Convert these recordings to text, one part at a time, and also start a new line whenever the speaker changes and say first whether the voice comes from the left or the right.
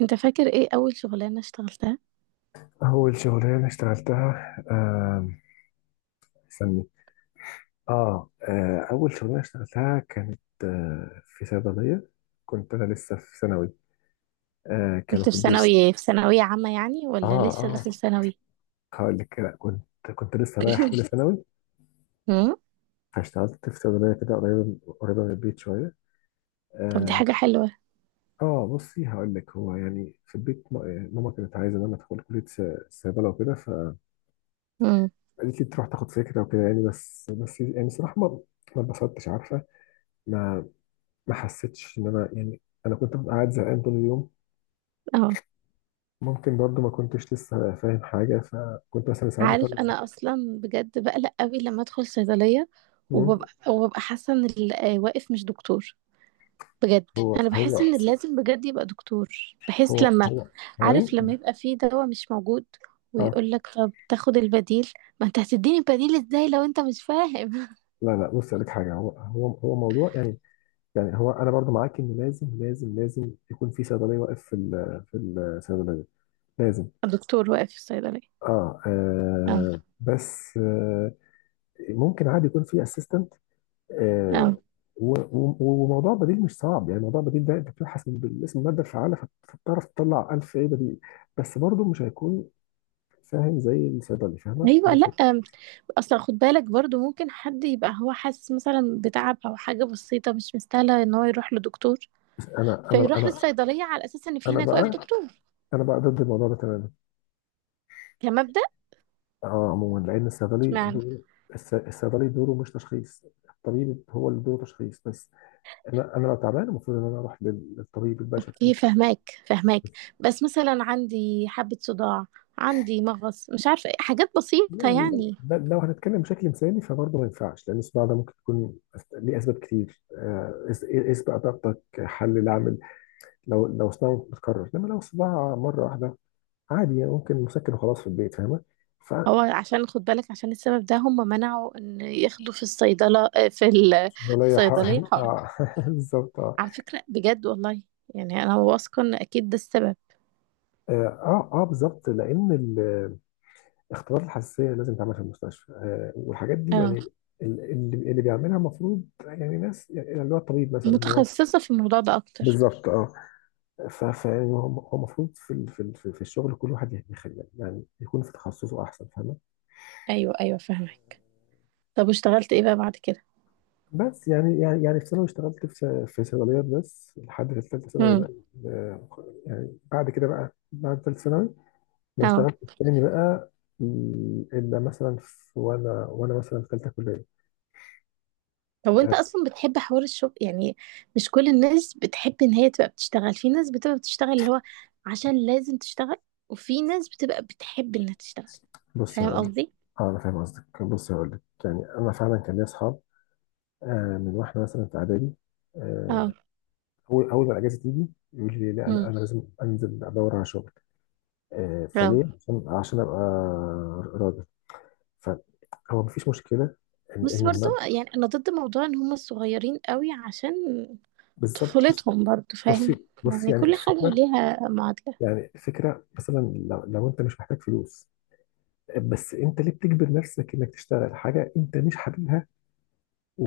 right: انت فاكر ايه اول شغلانة اشتغلتها؟
left: أول شغلانة اشتغلتها استني. أول شغلانة اشتغلتها كانت في صيدلية. كنت أنا لسه في ثانوي.
right: كنت
left: كانوا
right: في
left: في البيت.
right: ثانوي، في ثانوية عامة يعني،
left: آه
right: ولا لسه
left: آه،
right: داخل ثانوي؟
left: هقول لك لا. كنت لسه رايح أولى ثانوي.
right: امم.
left: فاشتغلت في صيدلية كده قريبة قريبة من البيت شوية.
right: طب دي
left: آه,
right: حاجة حلوة.
left: بصي، هقول لك. هو يعني في البيت ماما كانت عايزة إن أنا أدخل كلية صيدلة وكده، فقالت
right: امم.
left: لي تروح تاخد فكرة وكده. يعني بس بس، يعني صراحة ما اتبسطتش، عارفة. ما ما حسيتش ان انا يعني، انا كنت ببقى قاعد زهقان طول اليوم.
right: اه،
left: ممكن برضو ما كنتش لسه فاهم حاجه، فكنت مثلا ساعات
right: عارف
left: بفرق.
right: انا اصلا بجد بقلق قوي لما ادخل صيدلية،
left: مم.
right: وببقى حاسة ان اللي واقف مش دكتور. بجد
left: هو
right: انا
left: هو
right: بحس ان لازم بجد يبقى دكتور. بحس
left: هو
right: لما،
left: هو هو ايه؟
right: عارف، لما يبقى في دواء مش موجود
left: اه
right: ويقول لك طب تاخد البديل، ما انت هتديني البديل ازاي لو انت مش فاهم؟
left: لا لا، بص لك حاجه. هو موضوع يعني. يعني هو انا برضو معاك ان لازم يكون في صيدليه واقف في الصيدليه، لازم.
right: دكتور واقف في الصيدلية. اه.
left: بس ممكن عادي يكون في اسيستنت.
right: اه،
left: و- و- وموضوع بديل مش صعب، يعني موضوع بديل ده انت بتبحث من بالاسم الماده الفعاله، فبتعرف تطلع 1000 ايه بديل. بس برضو مش هيكون فاهم زي الصيدلي فاهمه، دي
right: ايوه. لا،
left: الفكرة.
right: اصلا خد بالك برضو ممكن حد يبقى هو حاسس مثلا بتعب او حاجه بسيطه مش مستاهله ان هو يروح لدكتور،
left: انا انا
right: فيروح
left: انا
right: للصيدليه على اساس ان في
left: انا
right: هناك واقف
left: بقى
right: دكتور.
left: انا بقى ضد الموضوع ده تماما.
right: كمبدأ.
left: اه عموما، لان الصيدلي
right: اشمعنى؟
left: دوره، الصيدلي دوره مش تشخيص. الطبيب هو اللي دوره تشخيص بس. انا انا لو تعبان المفروض ان انا اروح للطبيب البشري
right: اوكي،
left: الدكتور.
right: فهماك فهماك. بس مثلا عندي حبه صداع، عندي مغص، مش عارفه إيه، حاجات بسيطه
left: يعني
right: يعني.
left: لو هنتكلم بشكل مثالي فبرضه ما ينفعش، لان الصداع ده ممكن يكون ليه اسباب كتير. إيه اسبق ضغطك حل العمل. لو صداع متكرر، انما لو صداع مره واحده عادي يعني، ممكن مسكن وخلاص في البيت، فاهمه. ف
right: هو عشان خد بالك عشان السبب ده هم منعوا ان ياخدوا في الصيدله في
left: ولا يح...
right: الصيدليه حقن.
left: اه بالظبط. اه
right: على فكره بجد والله، يعني انا واثقه ان اكيد ده السبب.
left: اه بالظبط لان اختبارات الحساسيه لازم تعمل في المستشفى، والحاجات دي يعني.
right: اه.
left: اللي بيعملها المفروض يعني ناس، يعني اللي هو الطبيب مثلا، اللي هو
right: متخصصه في الموضوع ده اكتر.
left: بالظبط اه. فهو المفروض في ال- في ال- في في الشغل كل واحد يخلي يعني يكون في تخصصه احسن، فاهمه.
right: ايوه ايوه فاهمك. طب واشتغلت ايه بقى بعد كده؟
left: بس يعني في ثانوي اشتغلت في صيدليات بس لحد ثالثه ثانوي
right: امم.
left: بقى. آه، يعني بعد كده بقى، بعد ثالثه ثانوي ما
right: اه.
left: اشتغلتش تاني بقى. الا مثلا في، وانا مثلا في ثالثه كليه.
right: طب وانت
left: آه،
right: اصلا بتحب حوار الشغل؟ يعني مش كل الناس بتحب ان هي تبقى بتشتغل، في ناس بتبقى بتشتغل اللي هو عشان لازم تشتغل، وفي ناس بتبقى بتحب انها تشتغل.
left: بص
right: فاهم
left: هقول لك.
right: قصدي؟
left: اه انا فاهم قصدك، بص هقول لك. يعني انا فعلا كان لي اصحاب من واحنا مثلا في اعدادي.
right: اه.
left: آه، اول ما الاجازه تيجي يقول لي لا، انا
right: امم.
left: انا لازم انزل ادور على شغل.
right: اه.
left: فليه؟ عشان ابقى راجل. فهو مفيش مشكله ان
right: بس برضو
left: المبدأ.
right: يعني انا ضد موضوع ان هم الصغيرين قوي، عشان
left: بالظبط. بص
right: طفولتهم برضو،
left: بصي
right: فاهم؟
left: بصي
right: يعني
left: يعني
right: كل حاجة
left: الفكره.
right: ليها معادلة.
left: يعني الفكره مثلا لو انت مش محتاج فلوس، بس انت ليه بتجبر نفسك انك تشتغل حاجه انت مش حاببها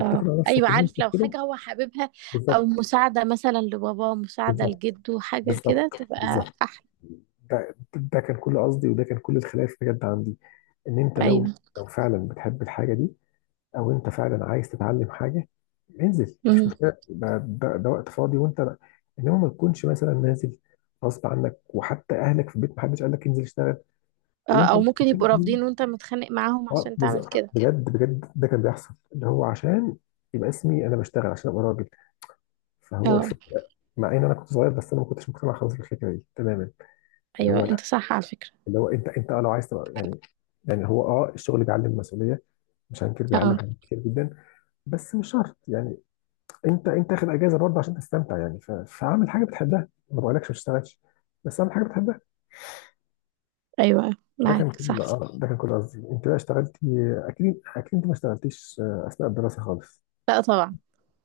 right: اه ايوه
left: نفسك ان انت
right: عارف، لو
left: كده؟
right: حاجه هو حاببها، او
left: بالظبط
right: مساعده مثلا لبابا، مساعده
left: بالظبط
right: لجده، حاجه كده
left: بالظبط
right: تبقى
left: بالظبط.
right: احلى.
left: ده كان كل قصدي، وده كان كل الخلاف بجد عندي. ان انت لو
right: ايوه.
left: فعلا بتحب الحاجه دي، او انت فعلا عايز تتعلم حاجه، انزل مفيش
right: مم.
left: مشكله، ده وقت فاضي وانت. انما ما تكونش مثلا نازل غصب عنك، وحتى اهلك في البيت محدش قال لك انزل اشتغل
right: اه،
left: وانت
right: او
left: مش
right: ممكن
left: محتاج
right: يبقوا
left: دي.
right: رافضين وانت متخانق معاهم
left: اه
right: عشان
left: بز-
right: تعمل كده.
left: بجد ده كان بيحصل، اللي هو عشان يبقى اسمي انا بشتغل عشان ابقى راجل. فهو
right: اه
left: الفكره، مع ان انا كنت صغير بس انا ما كنتش مقتنع خالص بالفكره دي تماما، اللي هو
right: ايوه انت
left: لا،
right: صح على فكره.
left: اللي هو انت انت لو عايز تبقى يعني. يعني هو اه الشغل بيعلم مسؤوليه، مش هنكر، بيعلم
right: اه
left: حاجات كتير جدا. بس مش شرط يعني، انت انت اخد اجازه برضه عشان تستمتع. يعني فاعمل حاجه بتحبها، ما بقولكش ما تشتغلش، بس اعمل حاجه بتحبها.
right: ايوه
left: ده كان
right: معاك
left: كل
right: صح.
left: قصدي. انت بقى اشتغلتي؟ اكيد اكيد انت ما اشتغلتيش اثناء الدراسه خالص،
right: لا طبعا.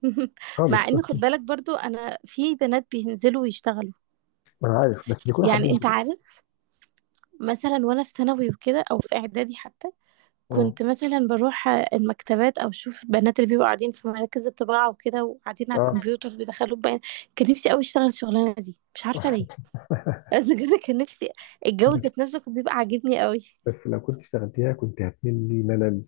right: مع
left: خالص
right: ان خد بالك برضو انا في بنات بينزلوا ويشتغلوا.
left: ما انا عارف، بس بيكونوا
right: يعني
left: حابين
right: انت
left: كده.
right: عارف، مثلا وانا في ثانوي وكده او في اعدادي حتى،
left: مم.
right: كنت مثلا بروح المكتبات او اشوف البنات اللي بيبقوا قاعدين في مراكز الطباعه وكده، وقاعدين على
left: اه
right: الكمبيوتر بيدخلوا بيان. كان نفسي قوي اشتغل الشغلانه دي، مش عارفه ليه. بس بجد كان نفسي. الجو
left: بس،
right: ذات نفسه كان بيبقى عاجبني قوي.
left: لو كنت اشتغلتيها كنت هتملي ملل.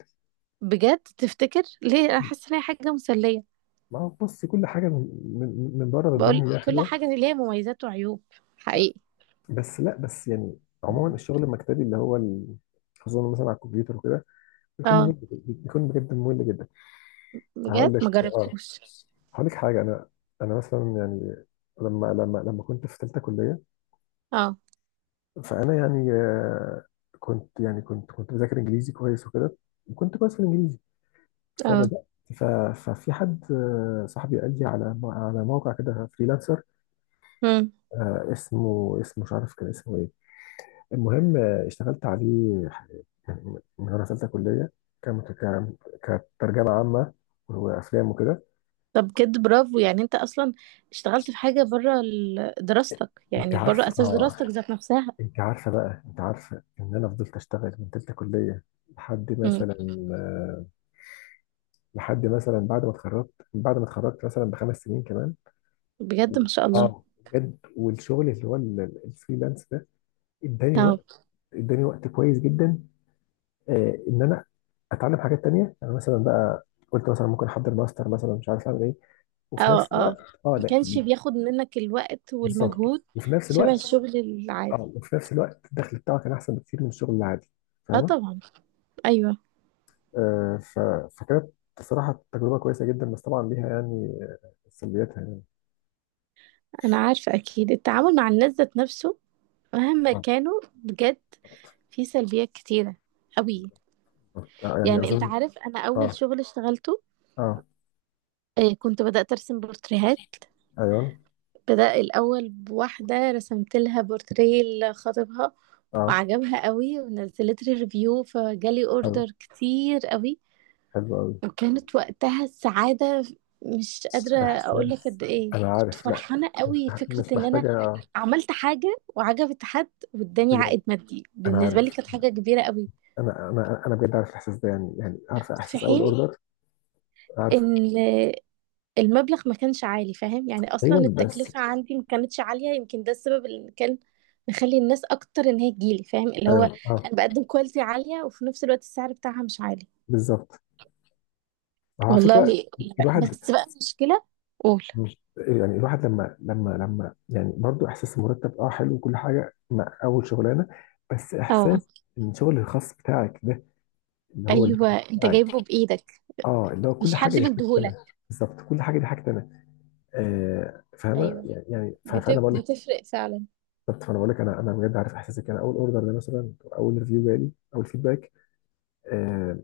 right: بجد تفتكر ليه انا حاسه ان هي حاجه مسليه؟
left: ما هو بص، كل حاجه من بره بتبان
right: بقول
left: ان هي
right: كل
left: حلوه.
right: حاجه ليها مميزات وعيوب، حقيقي.
left: بس لا، بس يعني عموما الشغل المكتبي، اللي هو خصوصا مثلا على الكمبيوتر وكده بيكون
right: اه
left: ممل، بيكون بجد ممل جدا. هقول
right: بجد،
left: لك
right: ما
left: اه،
right: جربتوش.
left: هقول لك حاجه. انا مثلا يعني، لما كنت في ثالثه كليه،
right: اه.
left: فانا يعني كنت يعني كنت بذاكر انجليزي كويس وكده، وكنت كويس في الانجليزي
right: اه.
left: فبدات. ف- ففي حد صاحبي قال لي على على موقع كده فريلانسر.
right: امم.
left: اسمه اسمه مش عارف كان اسمه ايه. المهم اشتغلت عليه يعني من وانا في ثالثه كليه. كان كان- كترجمه عامه وافلام وكده.
right: طب بجد برافو، يعني انت اصلا اشتغلت في حاجه بره ال- دراستك،
left: انت
right: يعني بره
left: عارف
right: اساس
left: اه.
right: دراستك ذات نفسها.
left: انت عارفه بقى، انت عارفه ان انا فضلت اشتغل من تالتة كليه لحد مثلا آه، بعد ما اتخرجت، بعد ما اتخرجت مثلا ب5 سنين كمان.
right: بجد ما شاء الله.
left: اه بجد. والشغل اللي هو الفريلانس ده اداني
right: اه.
left: وقت، اداني وقت كويس جدا ان انا اتعلم حاجات تانية. يعني مثلا بقى قلت مثلا ممكن احضر ماستر مثلا، مش عارف اعمل ايه، وفي
right: اه.
left: نفس الوقت.
right: اه.
left: اه
right: ما كانش
left: لا،
right: بياخد منك الوقت
left: بالظبط،
right: والمجهود.
left: وفي نفس
right: شبه
left: الوقت
right: الشغل العادي.
left: اه، وفي نفس الوقت الدخل بتاعه كان احسن بكتير من الشغل العادي،
right: اه
left: فاهمه.
right: طبعا. ايوه.
left: آه، ف- فكانت بصراحة تجربة كويسة جدا، بس طبعا ليها يعني سلبياتها يعني.
right: انا عارفه اكيد التعامل مع الناس ذات نفسه مهما
left: اه
right: كانوا بجد في سلبيات كتيره قوي.
left: يعني
right: يعني انت
left: أظن.
right: عارف، انا اول
left: اه
right: شغل اشتغلته
left: اه
right: كنت بدأت أرسم بورتريهات.
left: أيوه
right: بدأ الأول بواحدة رسمت لها بورتريه لخطيبها،
left: اه.
right: وعجبها قوي ونزلت لي ريفيو، فجالي
left: حلو،
right: اوردر كتير قوي.
left: حلو أوي.
right: وكانت وقتها السعادة، مش قادرة أقول لك
left: إحساس.
right: قد إيه
left: أنا
right: كنت
left: عارف لا،
right: فرحانة قوي. فكرة
left: مش
right: إن أنا
left: محتاجة.
right: عملت حاجة وعجبت حد واداني
left: بجد
right: عائد مادي،
left: أنا
right: بالنسبة لي
left: عارف.
right: كانت حاجة كبيرة قوي.
left: أنا أنا أنا بجد عارف الإحساس ده، يعني يعني عارف
right: في
left: إحساس أول
right: حين
left: أوردر. عارفه.
right: إن المبلغ ما كانش عالي، فاهم يعني، أصلا
left: أيوه بس،
right: التكلفة عندي ما كانتش عالية، يمكن ده السبب اللي كان مخلي الناس أكتر إن هي تجيلي، فاهم؟ اللي هو
left: أيوه اه
right: أنا بقدم كواليتي عالية وفي نفس الوقت السعر بتاعها مش عالي.
left: بالظبط. على فكرة
right: والله.
left: الواحد،
right: بس بقى المشكلة، قول.
left: مش إيه، يعني الواحد لما يعني برضو، احساس المرتب اه حلو وكل حاجه مع اول شغلانه. بس
right: اه
left: احساس ان الشغل الخاص بتاعك ده، اللي هو
right: ايوه،
left: البيزنس
right: انت
left: بتاعك.
right: جايبه بايدك،
left: اه اللي هو
right: مش
left: كل حاجه
right: حد
left: دي حاجتي
right: مديهولك.
left: انا، بالظبط كل حاجه دي حاجتي انا. فاهمه
right: ايوه،
left: يعني. يعني فانا
right: بت-
left: بقول لك.
right: بتفرق فعلا.
left: بالظبط، فانا بقول لك، انا انا بجد عارف احساسك. انا اول اوردر ده مثلا، اول ريفيو جالي، اول فيدباك آه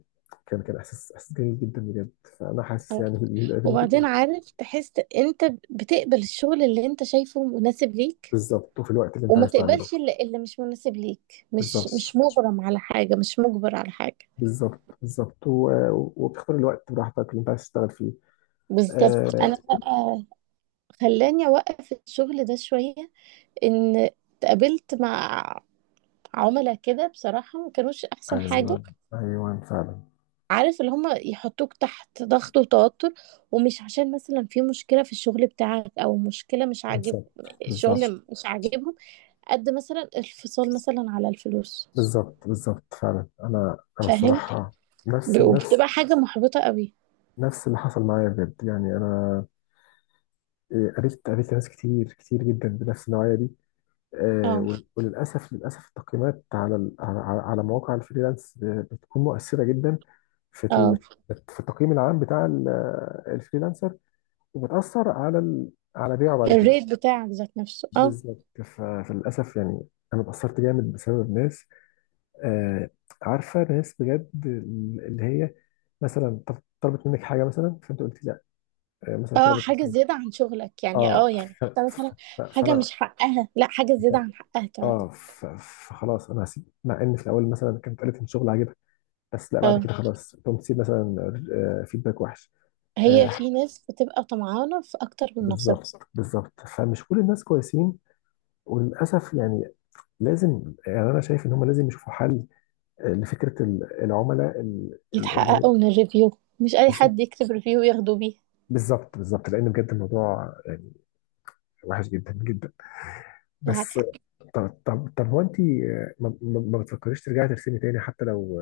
left: كان احساس، احساس جميل جدا بجد. فانا حاسس
right: اه،
left: يعني باللي أنت
right: وبعدين
left: بتقوليه.
right: عارف، تحس انت بتقبل الشغل اللي انت شايفه مناسب ليك،
left: بالظبط، وفي الوقت اللي انت
right: وما
left: عايز تعمله.
right: تقبلش اللي, اللي مش مناسب ليك، مش
left: بالظبط
right: مغرم على حاجة، مش مجبر على حاجة.
left: بالظبط بالظبط وبتختار الوقت براحتك اللي انت عايز تشتغل فيه.
right: بالظبط. انا
left: بالظبط.
right: بقى خلاني اوقف الشغل ده شوية، ان اتقابلت مع عملاء كده، بصراحة ما كانوش احسن حاجة.
left: ايوه ايوه فعلا.
right: عارف، اللي هم يحطوك تحت ضغط وتوتر، ومش عشان مثلا في مشكلة في الشغل بتاعك او مشكلة مش عاجب،
left: بالظبط بالظبط
right: الشغل مش عاجبهم، قد مثلا الفصال مثلا على الفلوس،
left: بالظبط فعلا. انا انا
right: فاهم؟
left: الصراحه، نفس نفس
right: وبتبقى حاجة محبطة قوي.
left: نفس اللي حصل معايا بجد. يعني انا قابلت ناس كتير كتير جدا بنفس النوعيه دي.
right: اه.
left: وللاسف التقييمات على على مواقع الفريلانس بتكون مؤثره جدا في
right: اه.
left: في التقييم العام بتاع الفريلانسر، وبتأثر على على بيعه بعد كده.
right: الريت بتاعك ذات نفسه، اه.
left: بالظبط. فللأسف يعني، أنا اتأثرت جامد بسبب ناس آه عارفة، ناس بجد اللي هي مثلا طلبت منك حاجة مثلا، فأنت قلت لا. آه مثلا
right: اه،
left: طلبت
right: حاجة
left: منك
right: زيادة عن شغلك، يعني
left: اه
right: اه، يعني
left: ف...
right: حتى مثلا حاجة
left: فأنا
right: مش حقها، لا حاجة زيادة عن حقها كمان.
left: اه فخلاص أنا هسيب، مع إن في الأول مثلا كانت قالت إن شغل عاجبها، بس لا بعد
right: اه.
left: كده خلاص تقوم تسيب مثلا فيدباك وحش.
right: هي
left: آه
right: في ناس بتبقى طمعانة في اكتر من نصيبها.
left: بالظبط فمش كل الناس كويسين، وللأسف يعني. لازم، يعني انا شايف ان هم لازم يشوفوا حل لفكره العملاء
right: يتحققوا من الريفيو، مش اي
left: بالظبط.
right: حد يكتب ريفيو ياخدوا بيه.
left: بالظبط بالظبط بالظبط لان بجد الموضوع يعني وحش جدا جدا،
right: معاك
left: بس.
right: حق.
left: طب هو انت ما بتفكريش ترجعي ترسمي تاني حتى لو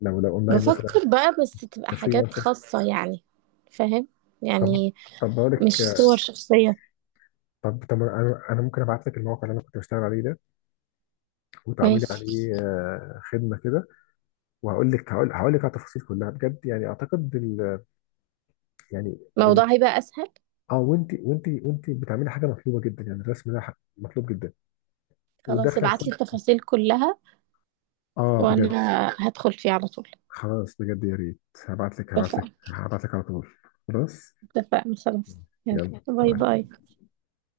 left: لو اونلاين مثلا
right: بفكر بقى، بس تبقى حاجات
left: كفريلانسر؟
right: خاصة يعني، فاهم
left: طب
right: يعني،
left: طب بقول لك
right: مش
left: آه،
right: صور شخصية.
left: طب طب انا ممكن ابعت لك الموقع اللي انا كنت بشتغل عليه ده، وتعملي
right: ماشي.
left: عليه خدمه كده. وهقول لك، هقول هقول لك على التفاصيل كلها بجد، يعني اعتقد يعني
right: الموضوع هيبقى أسهل.
left: اه. وانت بتعملي حاجه مطلوبه جدا، يعني الرسم ده مطلوب جدا،
right: خلاص
left: والدخل هيكون
right: ابعتلي التفاصيل كلها
left: اه بجد.
right: وأنا هدخل فيه على طول.
left: خلاص بجد، يا ريت.
right: اتفقنا.
left: هبعت لك على طول. خلاص.
right: اتفقنا خلاص. يلا باي
left: يلا.
right: باي.